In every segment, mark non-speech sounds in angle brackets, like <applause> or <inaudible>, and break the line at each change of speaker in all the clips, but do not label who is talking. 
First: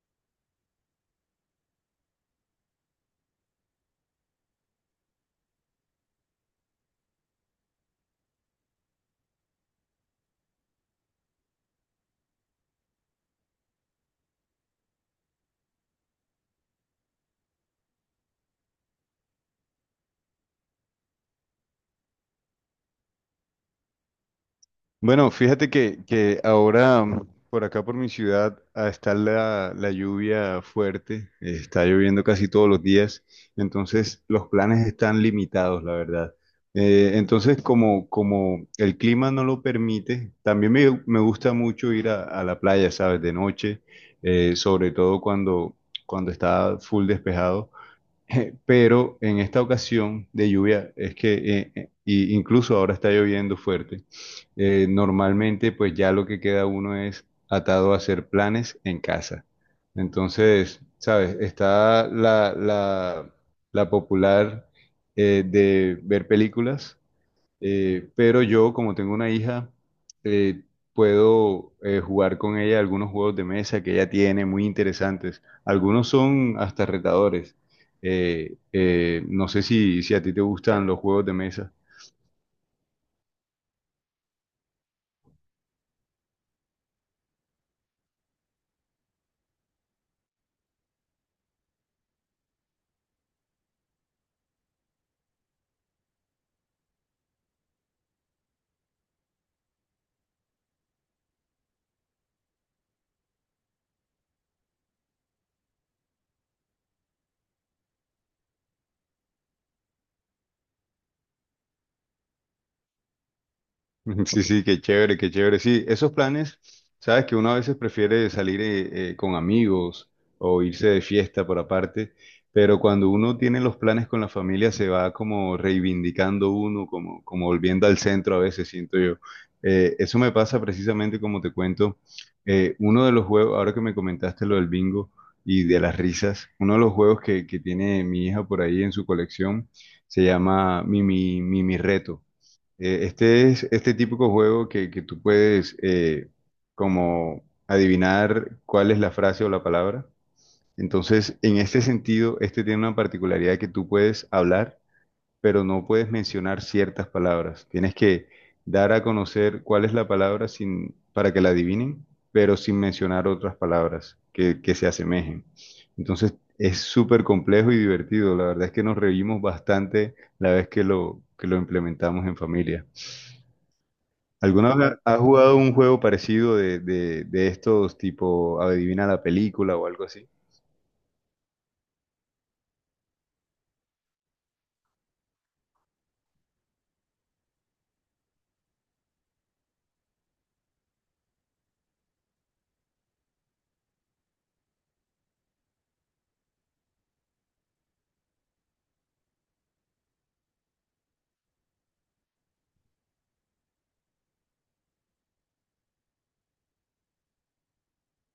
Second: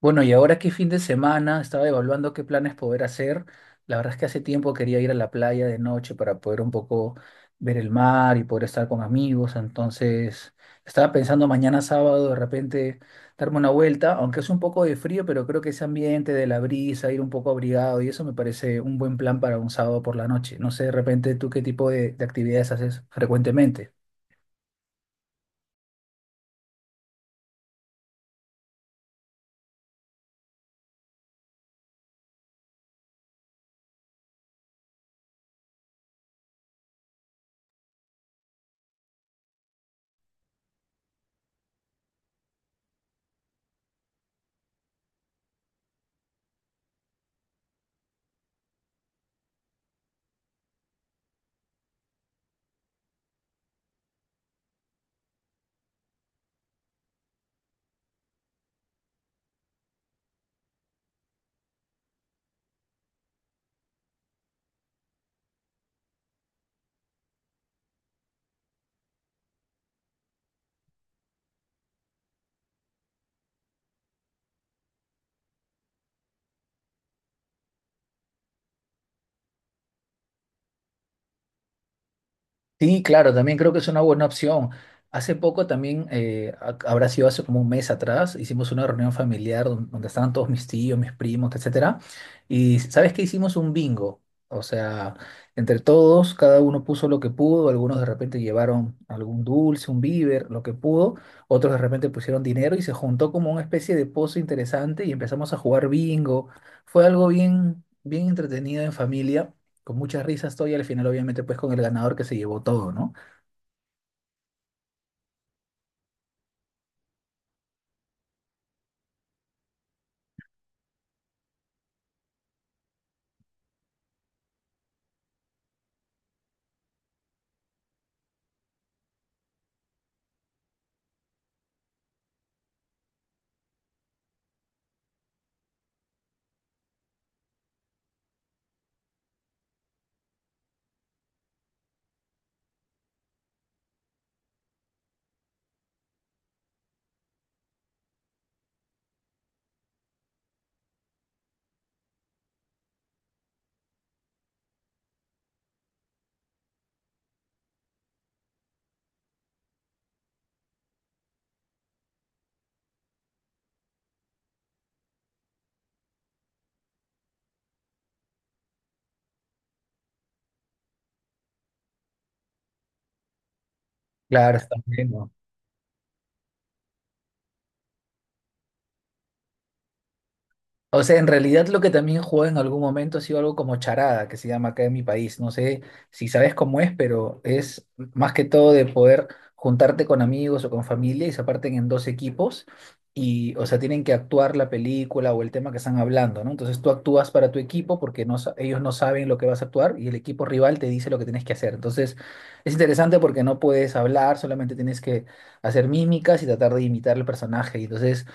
Bueno, y ahora que fin de semana estaba evaluando qué planes poder hacer. La verdad es que hace tiempo quería ir a la playa de noche para poder un poco ver el mar y poder estar con amigos. Entonces, estaba pensando mañana sábado de repente darme una vuelta, aunque es un poco de frío, pero creo que ese ambiente de la brisa, ir un poco abrigado y eso me parece un buen plan para un sábado por la noche. No sé, de repente, ¿tú qué tipo de actividades haces frecuentemente?
Bueno, fíjate que ahora por acá por mi ciudad está la lluvia fuerte, está lloviendo casi todos los días, entonces los planes están limitados, la verdad. Entonces, como el clima no lo permite, también me gusta mucho ir a la playa, ¿sabes? De noche, sobre todo cuando está full despejado. <laughs> Pero en esta ocasión de lluvia es que y incluso ahora está lloviendo fuerte. Eh, normalmente pues ya lo que queda uno es atado a hacer planes en casa. Entonces, ¿sabes? Está la popular de ver películas, pero yo, como tengo una hija, eh, puedo jugar con ella algunos juegos de mesa que ella tiene muy interesantes. Algunos son hasta retadores. No sé si a ti te gustan los juegos de mesa.
Sí, claro, también creo que es una buena opción. Hace poco también, habrá sido hace como un mes atrás, hicimos una reunión familiar donde estaban todos mis tíos, mis primos, etcétera. Y sabes que hicimos un bingo. O sea, entre todos, cada uno puso lo que pudo, algunos de repente llevaron algún dulce, un víver, lo que pudo, otros de repente pusieron dinero y se juntó como una especie de pozo interesante y empezamos a jugar bingo. Fue algo bien, bien entretenido en familia con muchas risas estoy y al final obviamente pues con el ganador que se llevó todo, ¿no?
<laughs> Sí, sí, qué chévere, qué chévere. Sí, esos planes, sabes que uno a veces prefiere salir con amigos o irse de fiesta por aparte, pero cuando uno tiene los planes con la familia se va como reivindicando uno, como, como volviendo al centro a veces, siento yo. Eso me pasa precisamente como te cuento, uno de los juegos, ahora que me comentaste lo del bingo y de las risas, uno de los juegos que tiene mi hija por ahí en su colección se llama Mimi, Mimi Reto. Este es este típico juego que tú puedes como adivinar cuál es la frase o la palabra. Entonces, en este sentido, este tiene una particularidad que tú puedes hablar, pero no puedes mencionar ciertas palabras. Tienes que dar a conocer cuál es la palabra sin, para que la adivinen, pero sin mencionar otras palabras que se asemejen. Entonces, es súper complejo y divertido. La verdad es que nos reímos bastante la vez que lo implementamos en familia.
Claro,
¿Alguna
está
vez
bien,
has
¿no?
jugado un juego parecido de estos tipo adivina la película o algo así?
O sea, en realidad lo que también jugó en algún momento ha sido algo como charada, que se llama acá en mi país. No sé si sabes cómo es, pero es más que todo de poder juntarte con amigos o con familia y se parten en dos equipos y, o sea, tienen que actuar la película o el tema que están hablando, ¿no? Entonces tú actúas para tu equipo porque no, ellos no saben lo que vas a actuar y el equipo rival te dice lo que tienes que hacer. Entonces es interesante porque no puedes hablar, solamente tienes que hacer mímicas y tratar de imitar el personaje. Y entonces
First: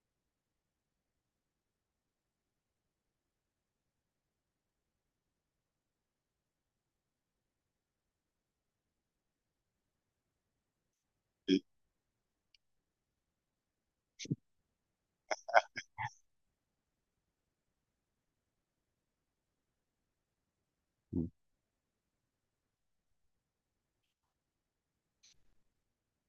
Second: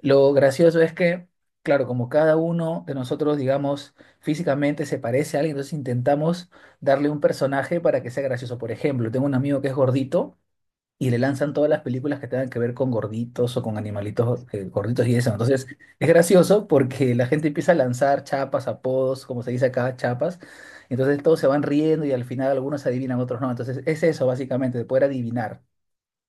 lo gracioso es que, claro, como cada uno de nosotros, digamos, físicamente se parece a alguien, entonces intentamos darle un personaje para que sea gracioso. Por ejemplo, tengo un amigo que es gordito y le lanzan todas las películas que tengan que ver con gorditos o con animalitos gorditos y eso. Entonces, es gracioso porque la gente empieza a lanzar chapas, apodos, como se dice acá, chapas. Entonces todos se van riendo y al final algunos adivinan, otros no. Entonces, es eso básicamente, de poder adivinar.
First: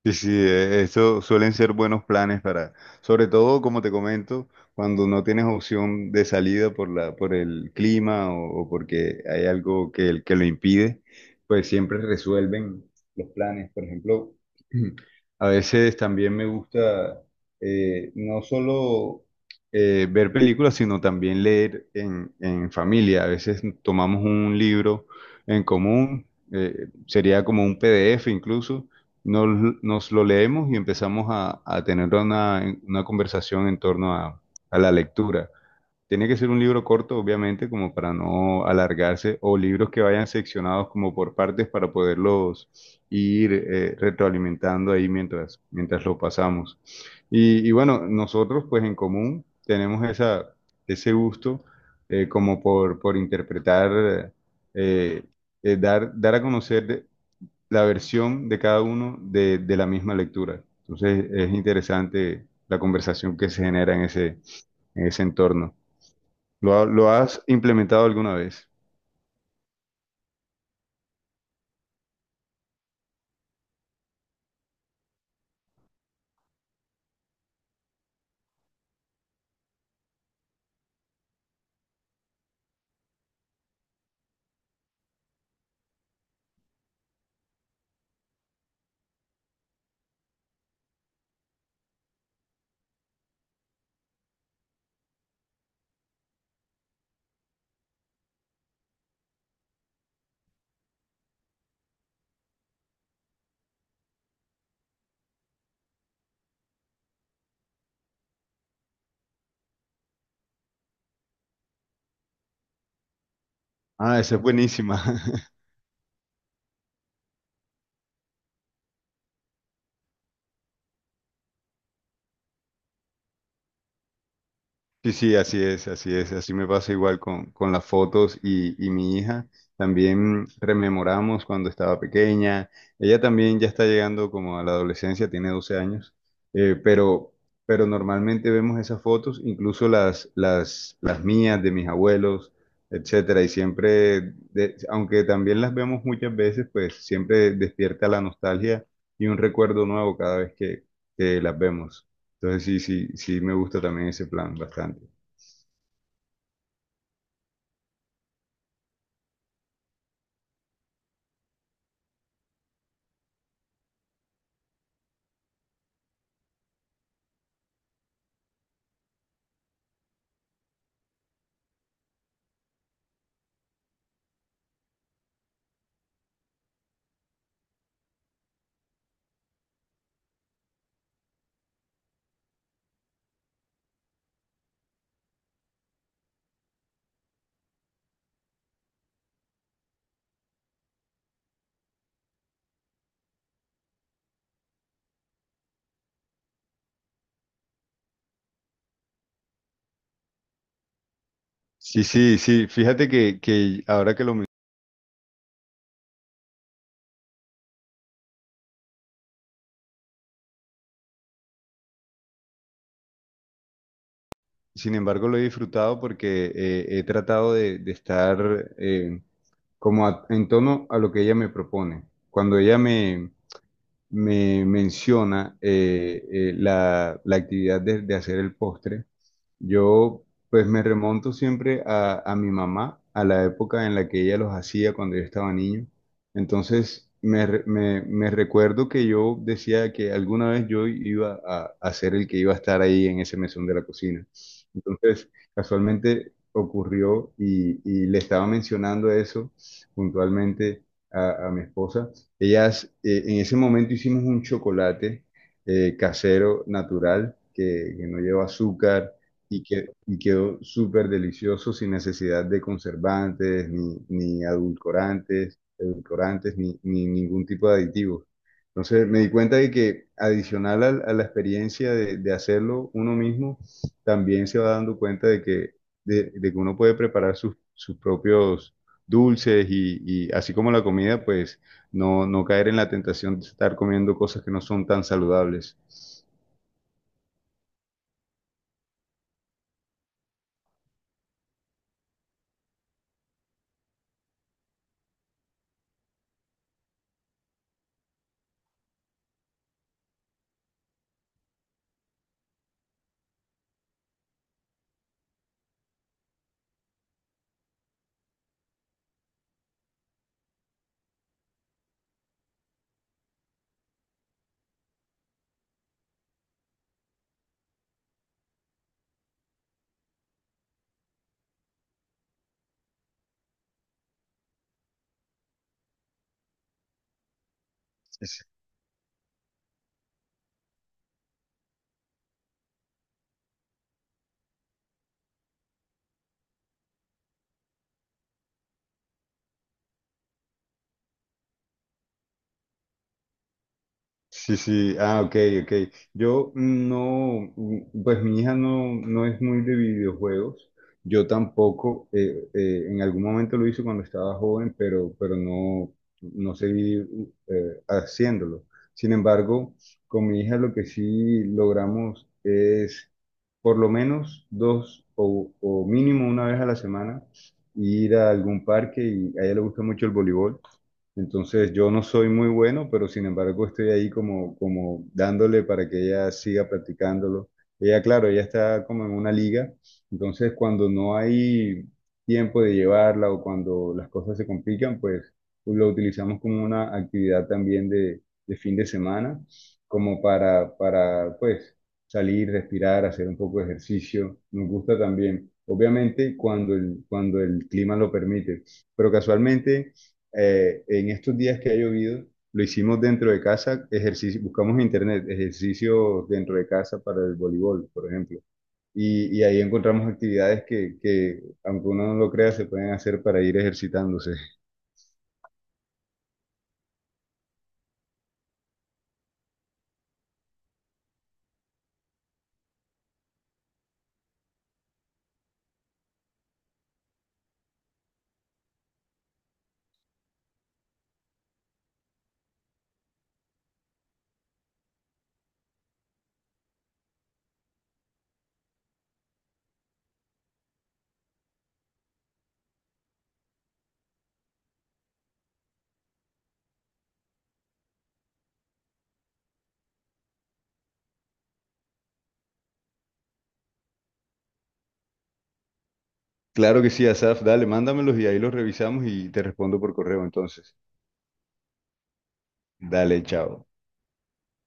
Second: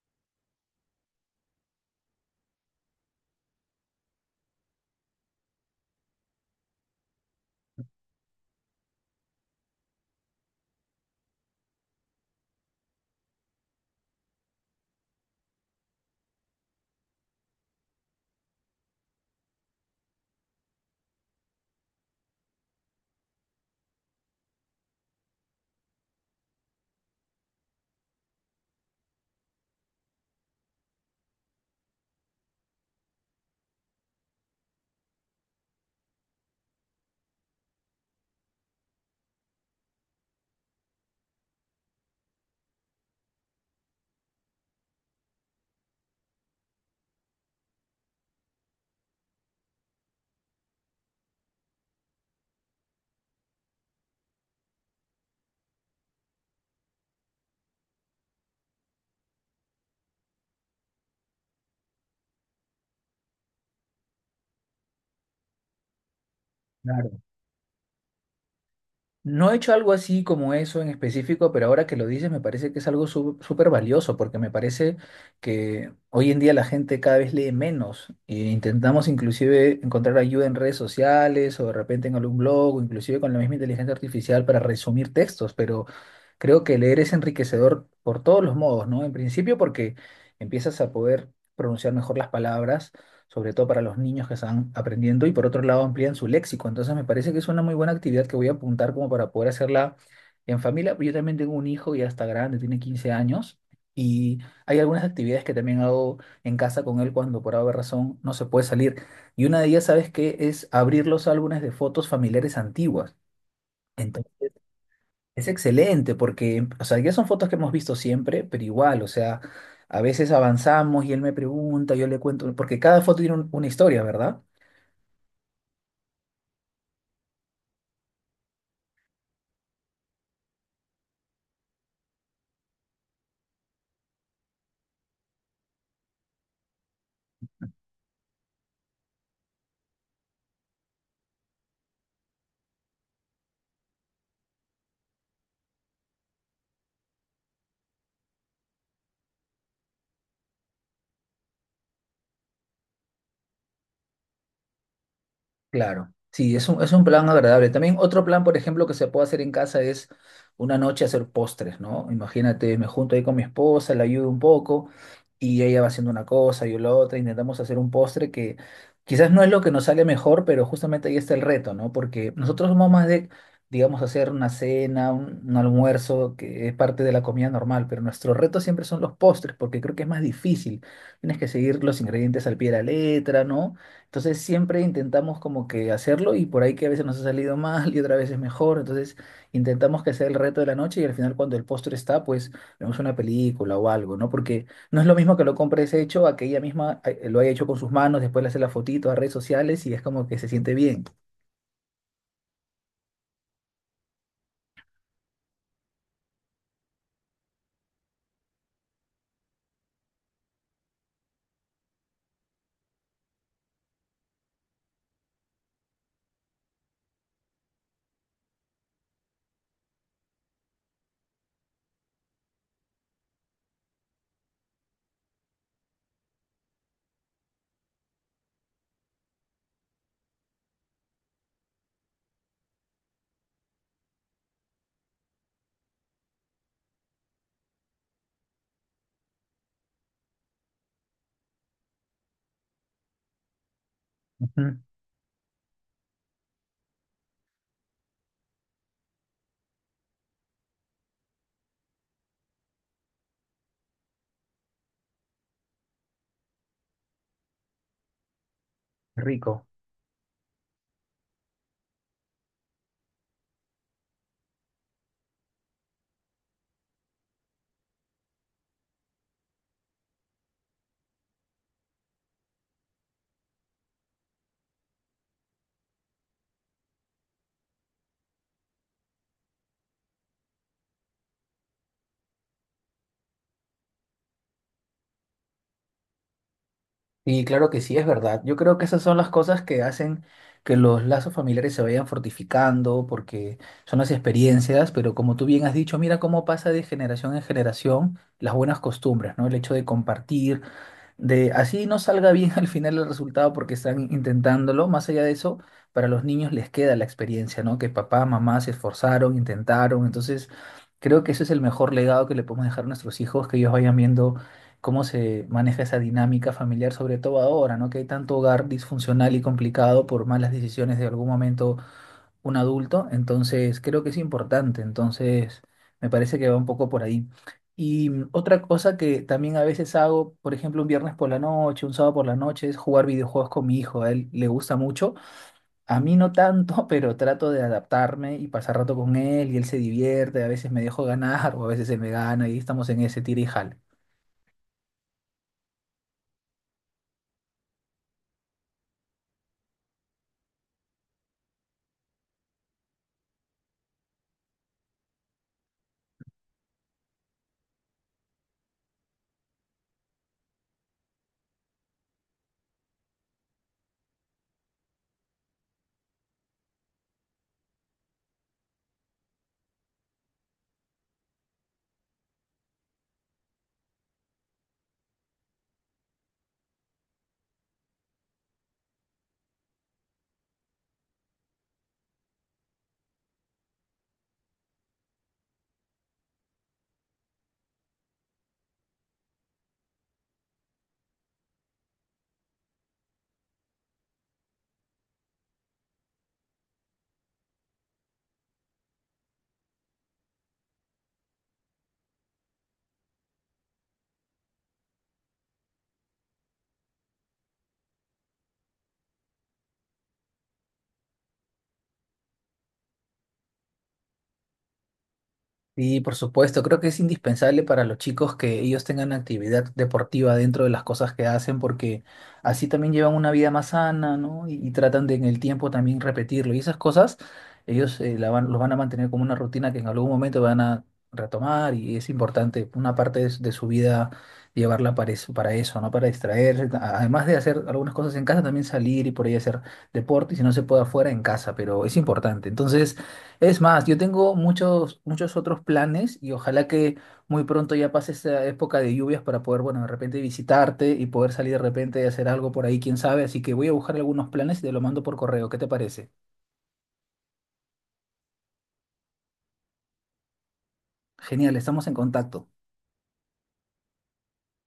Sí, sí, eso suelen ser buenos planes para, sobre todo como te comento, cuando no tienes opción de salida por la, por el clima o porque hay algo que lo impide, pues siempre resuelven los planes. Por ejemplo, <clears throat> a veces también me gusta no solo ver películas, sino también leer en familia. A veces tomamos un libro en común, sería como un PDF incluso nos lo leemos y empezamos a tener una conversación en torno a la lectura. Tiene que ser un libro corto, obviamente, como para no alargarse, o libros que vayan seccionados como por partes para poderlos ir retroalimentando ahí mientras lo pasamos. Y bueno, nosotros pues en común tenemos ese gusto, como por interpretar, eh, dar a conocer la versión de cada uno de la misma lectura. Entonces es interesante la conversación que se genera en ese entorno. Lo
Claro.
has implementado alguna vez?
No he hecho algo así como eso en específico, pero ahora que lo dices me parece que es algo súper valioso, porque me parece que hoy en día la gente cada vez lee menos e intentamos inclusive encontrar ayuda en redes sociales o de repente en algún blog o inclusive con la misma inteligencia artificial para resumir textos, pero creo que leer es enriquecedor por todos los modos, ¿no? En principio porque empiezas a poder pronunciar mejor las palabras sobre todo para los niños que están aprendiendo, y por otro lado amplían su léxico. Entonces me parece que es una muy buena actividad que voy a apuntar como para poder hacerla en familia. Yo también tengo un hijo ya está grande, tiene 15 años, y hay algunas actividades que también hago en casa con él cuando por alguna razón no se puede salir. Y una de ellas, ¿sabes qué? Es abrir los álbumes de fotos familiares antiguas.
Ah, esa es
Entonces,
buenísima.
es
<laughs>
excelente porque, o sea, ya son fotos que hemos visto siempre, pero igual, o sea, a veces avanzamos y él me pregunta, yo le cuento, porque cada foto tiene una historia, ¿verdad?
Sí, sí, así es, así es, así me pasa igual con las fotos y mi hija. También rememoramos cuando estaba pequeña. Ella también ya está llegando como a la adolescencia, tiene 12 años, eh, pero, pero normalmente vemos esas fotos, incluso las mías, de mis abuelos, etcétera. Y siempre, aunque también las vemos muchas veces, pues siempre despierta la nostalgia y un recuerdo nuevo cada vez que las vemos. Entonces sí, sí, sí me gusta también ese plan bastante.
Claro, sí, es es un plan agradable. También otro plan, por ejemplo, que se puede hacer en casa es una noche hacer postres, ¿no? Imagínate, me junto ahí con mi esposa, la ayudo un poco y ella va haciendo una cosa, yo la otra, intentamos hacer un postre que quizás no es lo que nos sale mejor, pero justamente ahí está el reto, ¿no? Porque nosotros somos más de, digamos, hacer una cena, un almuerzo, que es parte de la comida normal, pero nuestro reto siempre son los postres, porque creo que es más difícil. Tienes que seguir los ingredientes al pie de la letra, ¿no? Entonces siempre intentamos como que hacerlo y por ahí que a veces nos ha salido mal y otra vez es mejor. Entonces intentamos que sea el reto de la noche y al final cuando el postre está, pues vemos una película o algo, ¿no? Porque no es lo mismo que lo compres hecho a que ella misma lo haya hecho con sus manos, después le hace la fotito a redes sociales y es como que se siente bien.
Sí, sí, sí. Fíjate que ahora que lo Sin embargo, lo he disfrutado porque he tratado de estar como en tono a lo que ella me propone. Cuando ella me menciona la actividad de hacer el postre, yo pues me remonto siempre a mi mamá, a la época en la que ella los hacía cuando yo estaba niño. Entonces me recuerdo que yo decía que alguna vez yo iba a ser el que iba a estar ahí en ese mesón de la cocina.
Ujú.
Entonces, casualmente ocurrió y le estaba mencionando eso puntualmente a mi esposa. Ellas, en ese momento hicimos un chocolate casero, natural, que no lleva azúcar y,
Rico.
que, y quedó súper delicioso sin necesidad de conservantes, ni, ni adulcorantes, edulcorantes, ni, ni ningún tipo de aditivos. Entonces me di cuenta de que adicional a la experiencia de hacerlo uno mismo, también se va dando cuenta de que uno puede preparar sus propios dulces y así como la comida, pues no, no caer en la tentación de estar comiendo cosas que no son tan saludables.
Y claro que sí, es verdad. Yo creo que esas son las cosas que hacen que los lazos familiares se vayan fortificando, porque son las experiencias, pero como tú bien has dicho, mira cómo pasa de generación en generación las buenas costumbres, ¿no? El hecho de compartir, de así no salga bien <laughs> al final el resultado porque están intentándolo. Más allá de eso, para los niños les queda la experiencia, ¿no? Que papá, mamá se esforzaron, intentaron. Entonces, creo que ese es el mejor legado que le podemos dejar a nuestros hijos, que ellos vayan viendo cómo se maneja esa dinámica familiar, sobre todo ahora, ¿no? Que hay tanto hogar disfuncional y complicado por malas decisiones de algún momento un adulto, entonces creo que es importante, entonces me parece que va un poco por ahí. Y otra cosa que también a veces hago, por ejemplo, un viernes por la noche, un sábado por la noche, es jugar videojuegos con mi hijo, a él le gusta mucho, a mí no tanto, <laughs> pero trato de adaptarme y pasar rato con él y él se divierte, a veces me dejo ganar <laughs> o a veces él me gana y estamos en ese tira y jala.
Sí, sí, ah, ok, ok. Yo no, pues mi hija no, no es muy de videojuegos. Yo tampoco, en algún momento lo hice cuando estaba joven, pero no, no seguí haciéndolo. Sin embargo, con mi hija lo que sí logramos es por lo menos dos o mínimo una vez a la semana ir a algún parque y a ella le gusta mucho el voleibol. Entonces yo no soy muy bueno, pero sin embargo estoy ahí como, como dándole para que ella siga practicándolo. Ella, claro, ella está como en una liga, entonces cuando no hay tiempo de llevarla o cuando las cosas se complican, pues pues, lo utilizamos como una actividad también de fin de semana, como para pues salir, respirar, hacer un poco de ejercicio. Nos gusta también, obviamente cuando cuando el clima lo permite, pero casualmente en estos días que ha llovido, lo hicimos dentro de casa, ejercicio, buscamos en internet ejercicios dentro de casa para el voleibol, por ejemplo. Y ahí encontramos actividades que, aunque uno no lo crea, se pueden hacer para ir ejercitándose.
Sí, por supuesto, creo que es indispensable para los chicos que ellos tengan actividad deportiva dentro de las cosas que hacen, porque así también llevan una vida más sana, ¿no? Y tratan de en el tiempo también repetirlo. Y esas cosas, ellos los van a mantener como una rutina que en algún momento van a retomar y es importante una parte de su vida llevarla para eso, ¿no? Para distraerse, además de hacer algunas cosas en casa, también salir y por ahí hacer deporte, y si no se puede afuera, en casa, pero es importante. Entonces, es más, yo tengo muchos, muchos otros planes y ojalá que muy pronto ya pase esta época de lluvias para poder, bueno, de repente visitarte y poder salir de repente y hacer algo por ahí, quién sabe. Así que voy a buscar algunos planes y te lo mando por correo. ¿Qué te parece?
Claro que sí, Asaf, dale, mándamelos y ahí los revisamos y te respondo por correo entonces.
Genial, estamos en contacto.
Dale, chao.